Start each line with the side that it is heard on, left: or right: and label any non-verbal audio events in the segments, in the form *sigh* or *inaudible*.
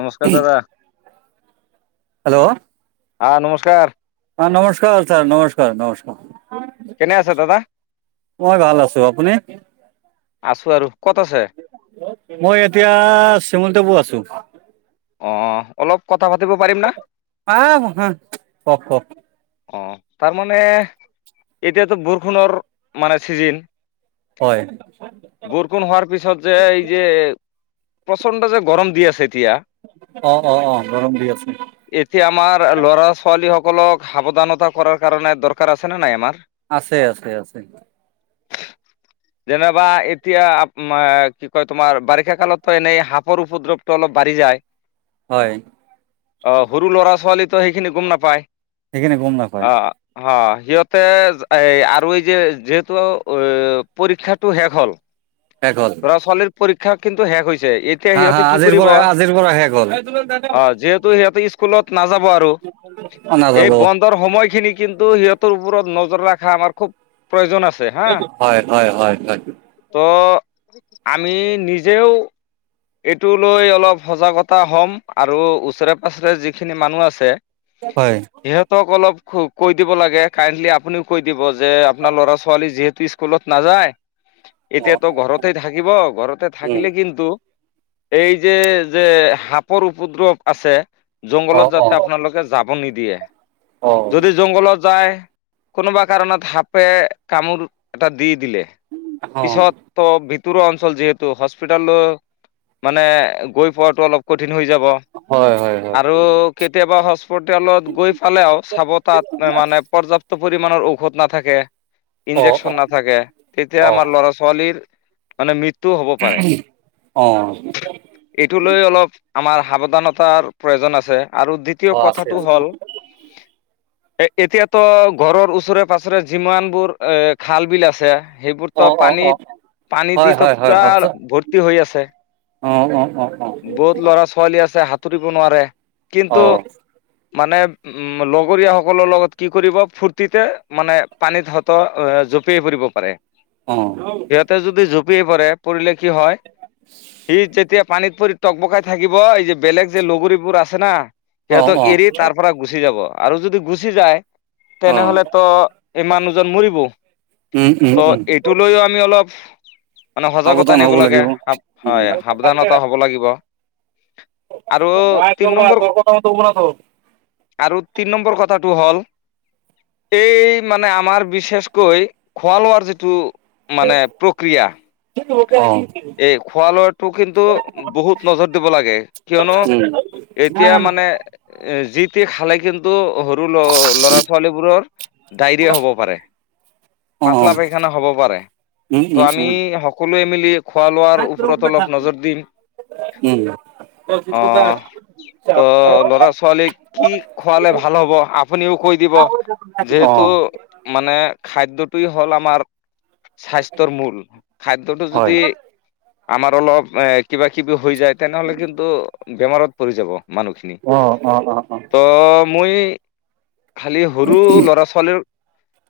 left: নমস্কাৰ দাদা
right: হেল্ল'
left: আহ নমস্কাৰ
right: অ নমস্কাৰ ছাৰ নমস্কাৰ
left: কেনে আছে
right: নমস্কাৰ
left: দাদা
right: মই ভাল আছো আপুনি
left: আছোঁ আৰু ক'ত আছে
right: মই এতিয়া শ্ৰীমন্ত বৌ আছো
left: অ অলপ কথা পাতিব পাৰিম না
right: আহ হা, কওক কওক
left: অ তাৰ মানে এতিয়াতো বৰষুণৰ মানে চিজিন
right: হয়
left: বৰষুণ হোৱাৰ পিছত যে এই যে প্ৰচণ্ড যে গৰম দি আছে
right: অ অ অ গৰম দি আছে
left: এতিয়া আমাৰ লৰা ছোৱালী সকল সকলক সাৱধানতা কৰাৰ কাৰণে দৰকাৰ আছেনে নাই আমাৰ
right: আছে আছে আছে
left: *inaudible* যেনেবা এতিয়া কি কয় তোমাৰ বাৰিষা কালতো এনেই সাপৰ উপদ্ৰৱটো অলপ বাঢ়ি যায়
right: হয়
left: আহ সৰু লৰা ছোৱালীো সেইখিনি গম নাপায়
right: সেইখিনে গম নাপায়
left: অ সিহঁতে এ আৰু এই যে যিহেতু আৰু অ পৰীক্ষাটো শেষ হ'ল
right: শেষ হ'ল
left: তৰাচলীৰ পৰীক্ষা কিন্তু হে হৈ হৈছে এতিয়া
right: হা হা
left: সিহঁতে কি
right: আজিৰ
left: কৰিব
right: পৰা আজিৰ পৰা শেষ হ'ল
left: অ যিহেতু সিহঁতে স্কুলত নাযাব আৰু
right: অ
left: এই বন্ধৰ সময়খিনি কিন্তু সিহঁতৰ ওপৰত নজৰ ৰখা আমাৰ খুব প্ৰয়োজন আছে হা।
right: হয় হয় হয় হয়
left: ত' আমি নিজেও এইটো লৈ অলপ সজাগতা হ'ম আৰু ওচৰে পাজৰে যিখিনি মানুহ আছে।
right: হয়।
left: সিহঁতক অলপ কৈ দিব লাগে কাইণ্ডলি আপুনিও কৈ দিব যে আপোনাৰ ল'ৰা ছোৱালী যিহেতু স্কুলত নাযায়
right: অ
left: এতিয়াাতো ঘৰতে থাকিব ঘৰতে
right: উম
left: থাকিলে কিন্তু এই যে যে সাপৰ উপদ্ৰৱ আছে
right: অ
left: জংঘলত
right: অ
left: যাতে আপোনালোকে যাব নিদিয়ে
right: অ
left: যদি জংঘলত যায় কোনোবা কাৰণত সাপে কামোৰ এটা দি দিলে
right: অ
left: পিছত ত অঞ্চল যিহেতু হস্পিতাল মানে গৈ পোৱাটো অলপ কঠিন যাব
right: হয় হয় হয়
left: আৰু কেতিয়াবা হস্পিতেলত গৈ পালেও চাব তাত মানে পৰ্যাপ্ত পৰিমণৰ ঔষধ নাথাকে।
right: অ
left: ইঞ্জেকচন ন
right: অ
left: থাকে তেতিয়া
right: অ
left: আমাৰ ল'ৰা ছোৱালীৰ মানে মৃত্যু টো হ'ব পাৰে
right: অ
left: এইটো লৈ অলপ আমাৰ সাৱধানতাৰ প্ৰয়োজন আছে আৰু
right: অ
left: দ্বিতীয়
right: আছে
left: কথাটো
right: আছে
left: হ'ল এ এতিয়াতো ঘৰৰ ওচৰে পাঁাজৰে যিমানবোৰ এ খাল বিল আছে
right: অ
left: সেইবোৰতো
right: অ অ অ
left: পানীত পানী
right: হয়
left: দি তো
right: হয়
left: পুৰা ভৰ্তি হৈ আছে।
right: অ', অ'।
left: বহুত ল'ৰা ছোৱালী আছে সাঁতুৰিব নোৱাৰে
right: অঁ অঁ
left: কিন্তু মানে লগৰীয়াসকলৰ লগত কি কৰিব ফূৰ্তিতে মানে পানীতহঁত জঁপিয়াই পৰিব পাৰে।
right: অ
left: প পৰিলে কি হয় সি যেতিয়া পানীত টক বকাই থাকিব এই যে বেলেগ যে লগৰীবোৰ আছে না
right: অঁ
left: সিহঁতক
right: অঁ
left: এৰি তাৰ পৰা গুচি যাব। আৰু যদি গুচি যায়
right: অঁ
left: তেনেহ'লে তো এই মানুহজন মৰিব।
right: উম উম
left: ত'
right: উম
left: এইটো লৈও আমি অলপ মানে সজাগতা
right: সাৱধান
left: নিব
right: হ'ব
left: লাগে
right: লাগিব অঁ উম
left: হয়
right: উম
left: সাৱধানতা হ'ব লাগিব আৰু তিন নম্বৰ
right: উম উম অঁ হয়
left: আৰু তিন নম্বৰ কথা হ'ল এই মানে আমাৰ বিশেষকৈ খোৱা লোৱাৰ যিটো মানে প্ৰক্ৰিয়া এই খোৱা লোৱাটো কিন্তু বহুত নজৰ দিব লাগে। কিয়নো এতিয়া মানে যিটিখালে কিন্তু সৰু ল ল'ৰা ছোৱালীবোৰৰ ডায়ৰি হ'ব পাৰে পাতলা পাইখানা হ'ব পাৰে ত' আমি সকলোৱে মিলি খোৱা লোৱাৰ ওপৰত অলপ নজৰ দিম আহ ত ল'ৰা ছোৱালী কি খোৱালে ভাল হ'ব আপুনিও কৈ দিব যিহেতু মানে খাদ্য হ'ল আমাৰ স্বাস্থ্যৰ মূল খাদ্যটো যদি আমাৰ অলপ এ কিবা কিবি হৈ যায় তেনেহ'লে কিন্তু বেমাৰত পৰি যাব। মানুহখিনি
right: অঁ অঁ অঁ অঁ
left: ত' মই খালি সৰু ল'ৰা ছোৱালীৰ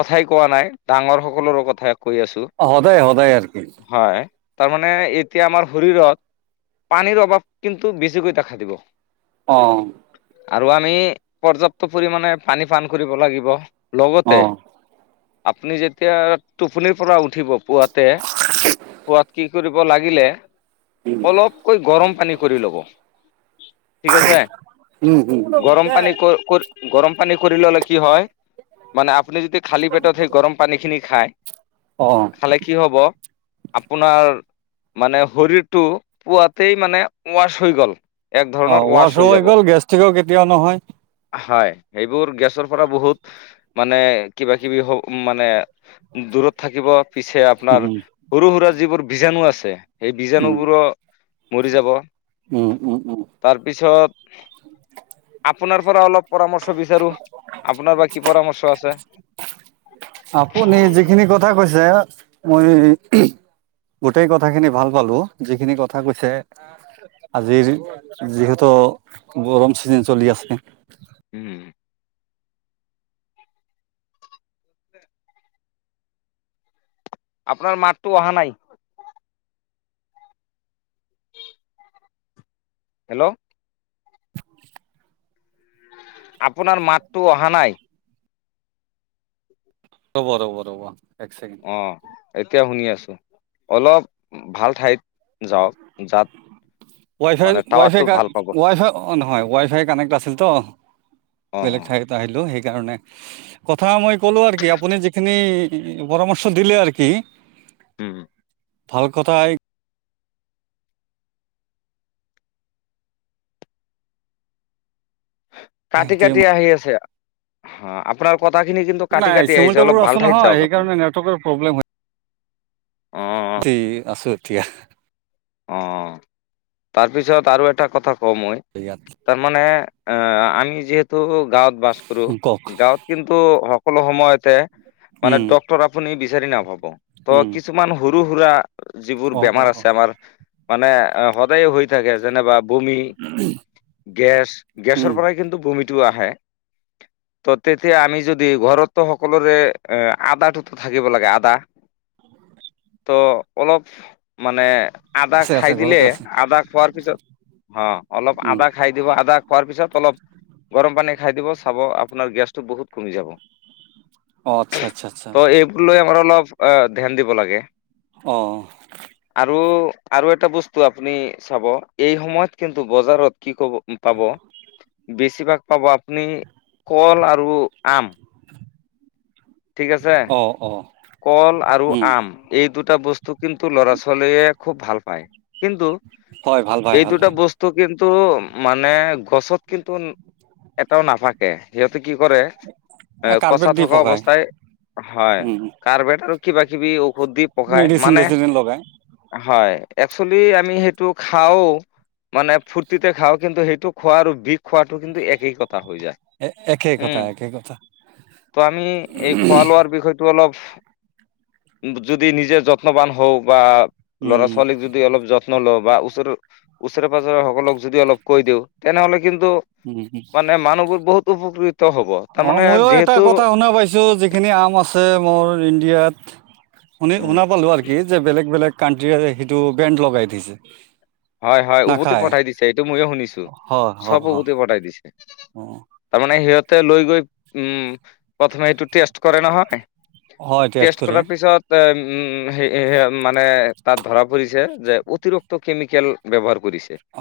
left: কথাই কোৱা নাই ডাঙৰ সকলৰে কথাাই কৈ আছো।
right: সদায় সদায় আৰু কি
left: হয়। তাৰমানে এতিয়া আমাৰ শৰীৰত পানীৰ অভাৱ কিন্তু বেছিকৈ দেখা দিব
right: অ
left: আৰু আমি পৰ্যাপ্ত পৰিমাণে পানী পান কৰিব লাগিব। লগতে আপুনি যেতিয়া টোপনিৰ পৰা উঠিব পুৱাতে পোৱাত কি কৰিব লাগিলে অলপকৈ গৰম পানী কৰি ল'ব ঠিক আছে গৰম
right: অঁ
left: পানী কৰি গৰম পানী কৰি ললে কি হয় মানে আপুনি যদি খালী পেটত সেই গৰম পানী খিনি খায়
right: অ
left: খালে কি হব। আপোনাৰ মানে শৰীৰটো পোৱাতেই মানে ৱাচ হৈ গ'ল। এক
right: অ
left: ধৰণৰ ৱাছ
right: ৱাছো
left: হৈ যাব
right: গ'ল গেষ্ট্ৰিকো কেতিয়াও নহয়
left: হয়। সেইবোৰ গেছৰ পৰা বহুত মানে কিবা-কিবি মানে দূৰত থাকিব। পিছে আপোনাৰ
right: উম
left: সৰু সুৰা যিবোৰ বীজাণু আছে। সেই
right: উম
left: বীজাণুবোৰো মৰি যাব।
right: উম উম উম
left: তাৰপিছত আপোনাৰ পৰা অলপ পৰামৰ্শ বিচাৰো আপোনাৰ বা কি পৰামৰ্শ আছে।
right: আপুনি যিখিনি কথা কৈছে মই গোটেই কথা খিনি ভাল পালো যিখিনি কথা কৈছে। আজিৰ যিহেতু গৰম চিজন চলি আছে।
left: উম, আপোনাৰ মাতটো অহা নাই। হেল্ল', আপোনাৰ মাতটো অহা নাই।
right: ৰব, ৰব, ৰব। এক ছেকেণ্ড
left: অ' এতিয়া শুনি আছো অলপ ভাল ঠাইত। যাওক যাত
right: ৱাই ফাই
left: মানে টাৱাৰটো
right: ৱাইফাই
left: ভাল পাব
right: ৱাইফাই অন হয়। ৱাইফাই কানেক্ট আছিল তো
left: অ
right: বেলেগ ঠাইত আহিলোঁ সেই। কাৰণে কথা মই ক'লো আৰু কি আপুনি যিখিনি পৰামৰ্শ দিলে আৰু কি,
left: উম,
right: ভাল কথাই।
left: কাটি-কাটি আহি আছে অ' আপোনাৰ কথাখিনি কিন্তু
right: নাই
left: কাটি-কাটি আহিছে
right: চিমলটেবুৰ
left: অলপ ভাল
right: আছো
left: ঠাইত
right: নহয়
left: যাওক আপুনি।
right: সেইকাৰণে নেটৱৰ্কৰ
left: অ
right: যি আছোৱতিয়া।
left: অ' তাৰপিছত আৰু এটা কথা কমই
right: ইয়াত
left: তাৰমানে আহ আমি যিহেতু গাঁৱত বাস কৰো।
right: কওক
left: গাঁৱত কিন্তু মানে ডক্তৰ আপুনি বিচাৰি নাভাব ত কিছুমান সৰু সুৰা। যিবোৰ
right: অঁ অঁ
left: বেমাৰ
right: অঁ
left: আছে আমাৰ মানে সদায় হৈ থাকে যেনেবা। বমি গেছ-গেছৰ পৰাই কিন্তু বমিটো আহে। ত' তেতিয়া আমি যদি ঘৰতো সকলোৰে এ আদাটোতো থাকিব লাগে আদা। ত' অলপ মানে আদা
right: আছে
left: খাই
right: আছে
left: দিলে
right: ঘৰতে আছে
left: আদা খোৱাৰ পিছত হ। অলপ আদা খাই দিব আদা খোৱাৰ পিছত অলপ গৰম পানী। খাই দিব চাব আপোনাৰ গেছটো বহুত কমি যাব।
right: অ' আচ্ছা-আচ্ছা-আচ্ছা,
left: ত' এইবোৰ লৈ অলপ ধ্যান দিব লাগে
right: অঁ
left: আৰু আৰু এটা বস্তু আপুনি চাব এই সময়ত কিন্তু বজাৰত কি কব পাব। বেছিভাগ পাব আপুনি কল আৰু আম। ঠিক আছে
right: অঁ অঁ
left: কল আৰু আম এই দুটা বস্তু কিন্তু ল'ৰা ছোৱালীয়ে খুব ভাল পায় কিন্তু
right: হয় ভাল পায়
left: এই
right: ভাল
left: দুটা
right: পায়
left: বস্তু কিন্তু মানে গছত কিন্তু এটাও নাথাকে সিহঁত। কি কৰে কচা
right: কাৰ্পেট দি
left: থকা
right: পকায়
left: অৱস্থা। ত' হয়
right: উম
left: কাৰ্বেট আৰু কিবা কিবি ঔষধ দি পকায়
right: মেডিচিন
left: মানে।
right: চেডিচিন লগাই
left: হয়, একচুৱেলি আমি সেইটো খাও। মানে ফূৰ্তিতে খাওঁ। কিন্তু সেইটো খোৱাৰ *unintelligible* খোৱাটো কিন্তু একেই কথা হৈ যায়
right: একেই কথা
left: উম,
right: একেই কথা
left: ত আমি এই খোৱা লোৱাৰ বিষয়টো অলপ যদি নিজে যত্নবান হওঁ বা। ল'ৰা ছোৱালীক যদি অলপ যত্ন ল'ওঁ। বা ওচৰৰ-ওচৰে পাজৰে সকলক যদি অলপ কৈ দিওঁ তেনেহ'লে। কিন্তু মানে মানুহবোৰ বহুত উপকৃত। হব
right: অ'
left: তাৰমানে
right: ময়ো এটা
left: যিহেতু
right: কথা শুনা পাইছো। ছ যিখিনি আম আছে মোৰ ইণ্ডিয়াত শুনি
left: উম
right: শুনা পালো আৰু কি যে বেলেগ বেলেগ কণ্ট্ৰিৰে সেইটো বেণ্ড লগাই থৈছে
left: হয় হয় উভতি পঠাই দিছে এইটো ময়ে শুনিছো
right: হয়
left: চব
right: হয় হয়
left: উভতি পঠাই দিছে
right: অঁ
left: তাৰমানে সিহঁতে লৈ গৈ উম প্ৰথমে সেইটো টেষ্ট কৰে নহয়
right: হয়
left: টেষ্ট
right: কৰে
left: কৰাৰ পিছত উম স মানে তাত ধৰা পৰিছে যে অতিৰিক্ত কেমিকেল ব্যৱহাৰ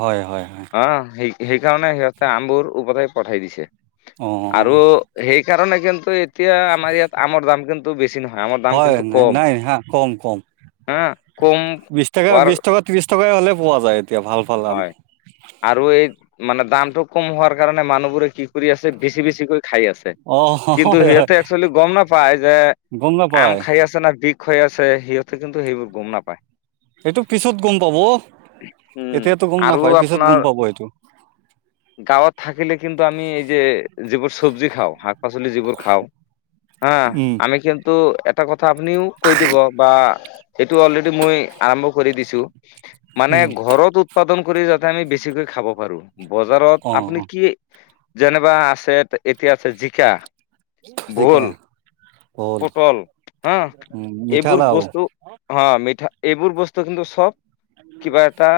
right: হয় হয় হয়
left: অ সেই সেইকাৰণে সিহঁতে আমবোৰ ওভোটাই পঠাই দিছে
right: অঁ
left: আৰু সেই কাৰণে কিন্তু এতিয়া আমাৰ ইয়াত আমৰ দাম কিন্তু বেছি নহয় আমৰ দাম
right: হয়
left: কিন্তু
right: নাই
left: কম
right: নাই হা কম কম
left: হা কম
right: বিশ টকা
left: হোৱাৰ
right: বিশ টকা ত্ৰিশ টকাই হ'লে পোৱা যায় এতিয়া ভাল ভাল আম
left: হয় আৰু এই মানে দামটো কম হোৱাৰ কাৰণে মানুহবোৰে কি কৰি আছে বেছি বেছিকৈ খাই আছে
right: অঁ
left: কিন্তু
right: হয় হয়
left: সিহঁতে একচুৱেলি গম নাপায় যে
right: গম
left: আম
right: নাপায়
left: খাই আছে না বিষ ষ হৈ আছে সিহঁতে কিন্তু সেইবোৰ গম নাপায়
right: এইটো পিছত গম পাব
left: উম।
right: এতিয়াতো গম
left: আৰু
right: নাপায় পিছত
left: আপোনাৰ
right: গম পাব এইটো
left: গাঁৱত থাকিলে কিন্তু আমি এই যে জীৱ চব্জি খাওঁ শাক পাচলি যিবোৰ খাওঁ হা
right: উম
left: আমি কিন্তু এটা কথা আপুনিও কৈ দিব বা সেইটো অলৰেডি মই আৰম্ভ কৰি দিছো মানে
right: উম
left: ঘৰত উৎপাদন কৰি যাতে আমি বেছিকৈ খাব পাৰো বজাৰত
right: অঁ
left: আপুনি
right: অঁ
left: কি যেনেবা আছে এতিয়া আছে জিকা ভোল
right: শিকে
left: পটল হা এইবোৰ
right: মিঠালাও
left: বস্তু হা মিঠা এইবোৰ বস্তু কিন্তু চব কিবা এটা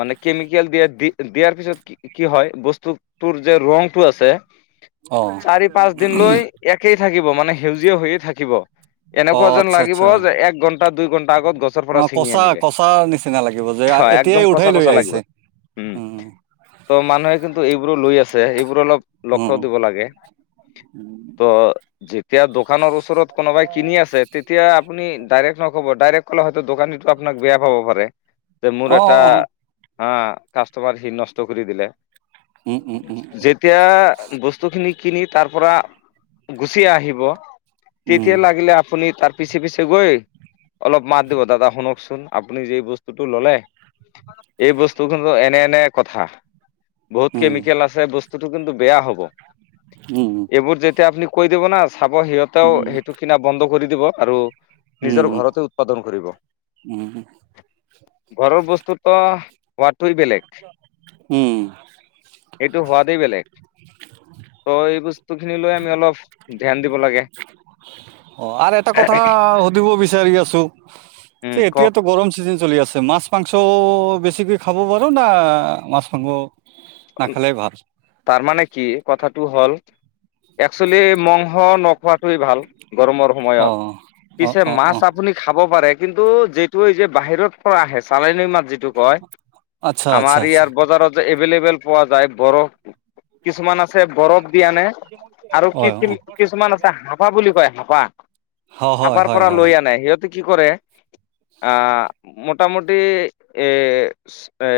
left: মানে কেমিকেল দিয়াৰ দি দিয়াৰ পিছত কি কি হয় বস্তুটোৰ যে ৰংটো আছে
right: অঁ
left: চাৰি পাঁচ দিন লৈ একেই থাকিব মানে সেউজীয়া হৈয়ে থাকিব এনেকুৱা
right: অঁ
left: যেন লাগিব যে এক ঘণ্টা দুই ঘণ্টা আগত গছৰ পৰা
right: অ
left: ছিঙি
right: কষা
left: আনিলে
right: কষা নিচি নালাগিব যে
left: হয় একদম
right: এতিয়াই উঠাই
left: কচা
right: লৈ
left: কচা লাগিব
right: আহিছে
left: উম
right: উ
left: ত' মানুহে কিন্তু এইবোৰো লৈ আছে এইবোৰ অলপ লক্ষ্্য দিব লাগে ত যেতিয়া দোকানৰ ওচৰত কোনোবাই কিনি আছে তেতিয়া আপুনি ডাইৰেক্ট নক'ব ডাইৰেক্ কলে হয়তো দোকানীতো আপোনাক বেয়া পাব পাৰে যে মোৰ
right: অঁ
left: এটা
right: অঁ
left: হা কাষ্টমাৰ সি নষ্ট কৰি দিলে
right: উম উম উম
left: যেতিয়া বস্তু খিনি কিনি তাৰ পৰা গুচি আহিব
right: উম
left: তেতিয়া লাগিলে আপুনি তাৰ পিছে পিছে গৈ অলপ মাত দিব দাদা শুনকচোন আপুনি য বস্তুটো ললে এই বস্তু খন এনে এনে কথা বহুত
right: হুম
left: কেমিকেল আছে বস্তুটো কিন্তু বেয়া হব
right: হুম
left: এইবোৰ যেতিয়া আপুনি কৈ দিব না চাব সিহঁতেও
right: হুম
left: সেইটো কিনা বন্ধ কৰি দিব আৰু নিজৰ
right: হুম
left: ঘৰতে উৎপাদন কৰিব
right: হুম
left: ঘৰৰ বস্তুটো বেলেগ
right: হুম
left: এইটো হোৱাতেই বেলেগ ত এই বস্তু খিনি লৈ আমি অলপ ধ্যান দিব লাগে
right: অ আৰু এটা কথা সুধিব বিচাৰি আছো
left: উম
right: যে
left: কওক
right: এতিয়াতো গৰম চিজন চলি আছে আছে মাছ মাংস বেছিকৈ খাব পাৰ না মাছ মাংস নাখালে ভাল
left: তাৰ মানে কি কথাটো হ'ল একচুৱেলি মংস নখোৱাটোৱে ভাল গৰমৰ
right: অ
left: সময়ত
right: অ
left: পিছে
right: অ অ
left: মাছ আপুনি খাব পাৰে কিন্তু যিটো এই যে বাহিৰত পৰা আহে চালনী মাত যি কয়
right: আচ্ছা আচ্ছা
left: আমাৰ
right: আচ্ছা
left: ইয়াৰ বজাৰত এভেইলেবল পোৱা যায় বৰফ কিছুমান আছে বৰফ দিআনে আৰু কি
right: হয় অ
left: কিছুমান আছে হাঁফা বুলি কয় হাঁফা।
right: হয়
left: হাপাৰ
right: হয়
left: পৰা
right: হয়
left: লৈ
right: হয়
left: আনে সিহঁতে কি কৰে আহ মোটামুটি এ এ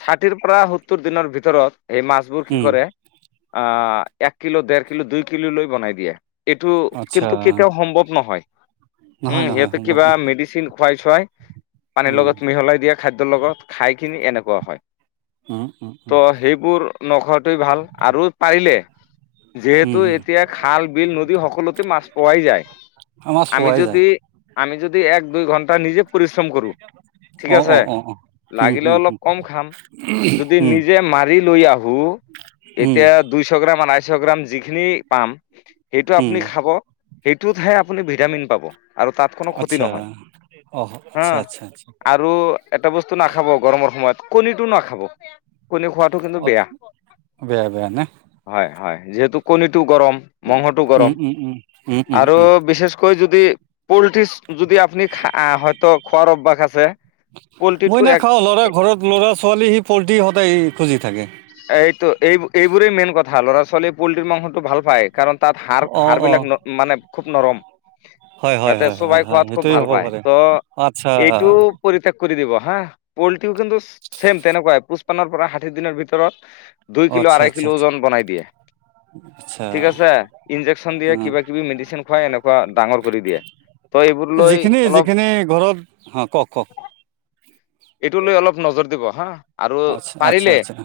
left: ষাঠিৰ পৰা সত্তৰ দিনৰ ভিতৰত এই মাছবোৰ কি
right: উম
left: কৰে আহ এক কিলো দেৰ কিলো দুই কিলো লৈ বনাই দিয়ে এইটো
right: আচ্ছা
left: কিন্তু কেতিয়াও সম্ভৱ নহয় উম
right: নহয় নহয়
left: সিহঁতে
right: সম্ভৱ
left: কিবা
right: নহয়
left: মেডিচিন খুৱাই চুৱাই পানীৰ লগত মিহলাই দিয়া খাদ্যৰ লগত খাই খিনি এনেকুৱা হয়। ত' সেইবোৰ নখোৱাটোৱে ভাল আৰু পাৰিলে যিহেতু এতিয়া খাল বিল নদী সকলোতে মাছ পোৱাই যায়
right: মাছ
left: আমি
right: পোৱাই যায়
left: যদি আমি যদি এক দুই ঘণ্টা নিজে পৰিশ্ৰম কৰো। ঠিক
right: অ অ
left: আছে
right: অ অ উম
left: লাগিলে
right: হুম
left: অলপ
right: হুম
left: কম খাম যদি
right: উম
left: নিজে মাৰি লৈ আহো
right: উম
left: এতিয়া দুইশ গ্ৰাম আ একশ গ্ৰাম জিনখিনি পাম সেইটো
right: উম
left: আপুনি খাব সেইটোত হে অপুনি আপুনি ভিটামিন পাব আৰু তাত কোনো ক্ষতি
right: আচ্ছা
left: নহয়।
right: অহ
left: হা
right: আচ্ছা আচ্ছা আচ্ছা
left: আৰু এটা বস্তু নাখাব গৰমৰ সময়ত কণীটো নাখাব কণী খোৱাাতটো কিন্তু
right: অ
left: বেয়া
right: বেয়া বেয়া নে
left: হয়-হয়। যিহেতু কণী গৰম মংসটো গৰম
right: উম উম উম উম উম
left: আৰু
right: উম
left: বিশেষ তুমি যদি পলট্ৰি যদি আপুনি হয়তো খোৱাৰ অভ্যাস আছে পল্ট্ৰিটো
right: মই
left: এক
right: নাখাওঁ লৰা ঘৰত লৰা ছোৱালী সি পঢ়
left: এইটো এই এইবোৰই মেইন কথা ল'ৰা ছোৱালীয়ে পলট্ৰীৰ মাংসটো ভাল পায় কাৰণ তাত হাড়
right: অ অ
left: হাড়বিলাক মানে খুব নৰম
right: হয় হয়
left: সিহঁতে
right: হয় হয়
left: চোবাই
right: হয়
left: খোৱাত খুব
right: সেইটোৱে
left: ভাল
right: হ'ব
left: পায়
right: পাৰে আচ্ছা
left: ত' এইটো পৰিত কৰি দিব হা পল্ট্ৰিও কিন্তু ছেম তেনেকুৱাই পষ্পন্নৰ পৰা ষাঠি দিনৰ ভিতৰত দুই
right: অ
left: কিলো
right: আচ্ছা
left: আঢাই
right: আচ্ছা
left: কিলো
right: আচ্ছা
left: ওজন বনাই দিয়ে।
right: আচ্ছা
left: ঠিক আছে ইন্জেকচন
right: অ
left: দিয়ে কিবা কিবি মেডিচিন খুৱাই এনেকুৱা ডাঙৰ কৰি দিয়ে ত' এইবোৰ লৈ
right: যিখিনি
left: অলপ
right: যিখিনি ঘৰত হ কওক কওক
left: এইটো লৈ অলপ নজৰ দিব হা আৰু
right: আচ্ছা আচ্ছা
left: পাৰিলে
right: আচ্ছা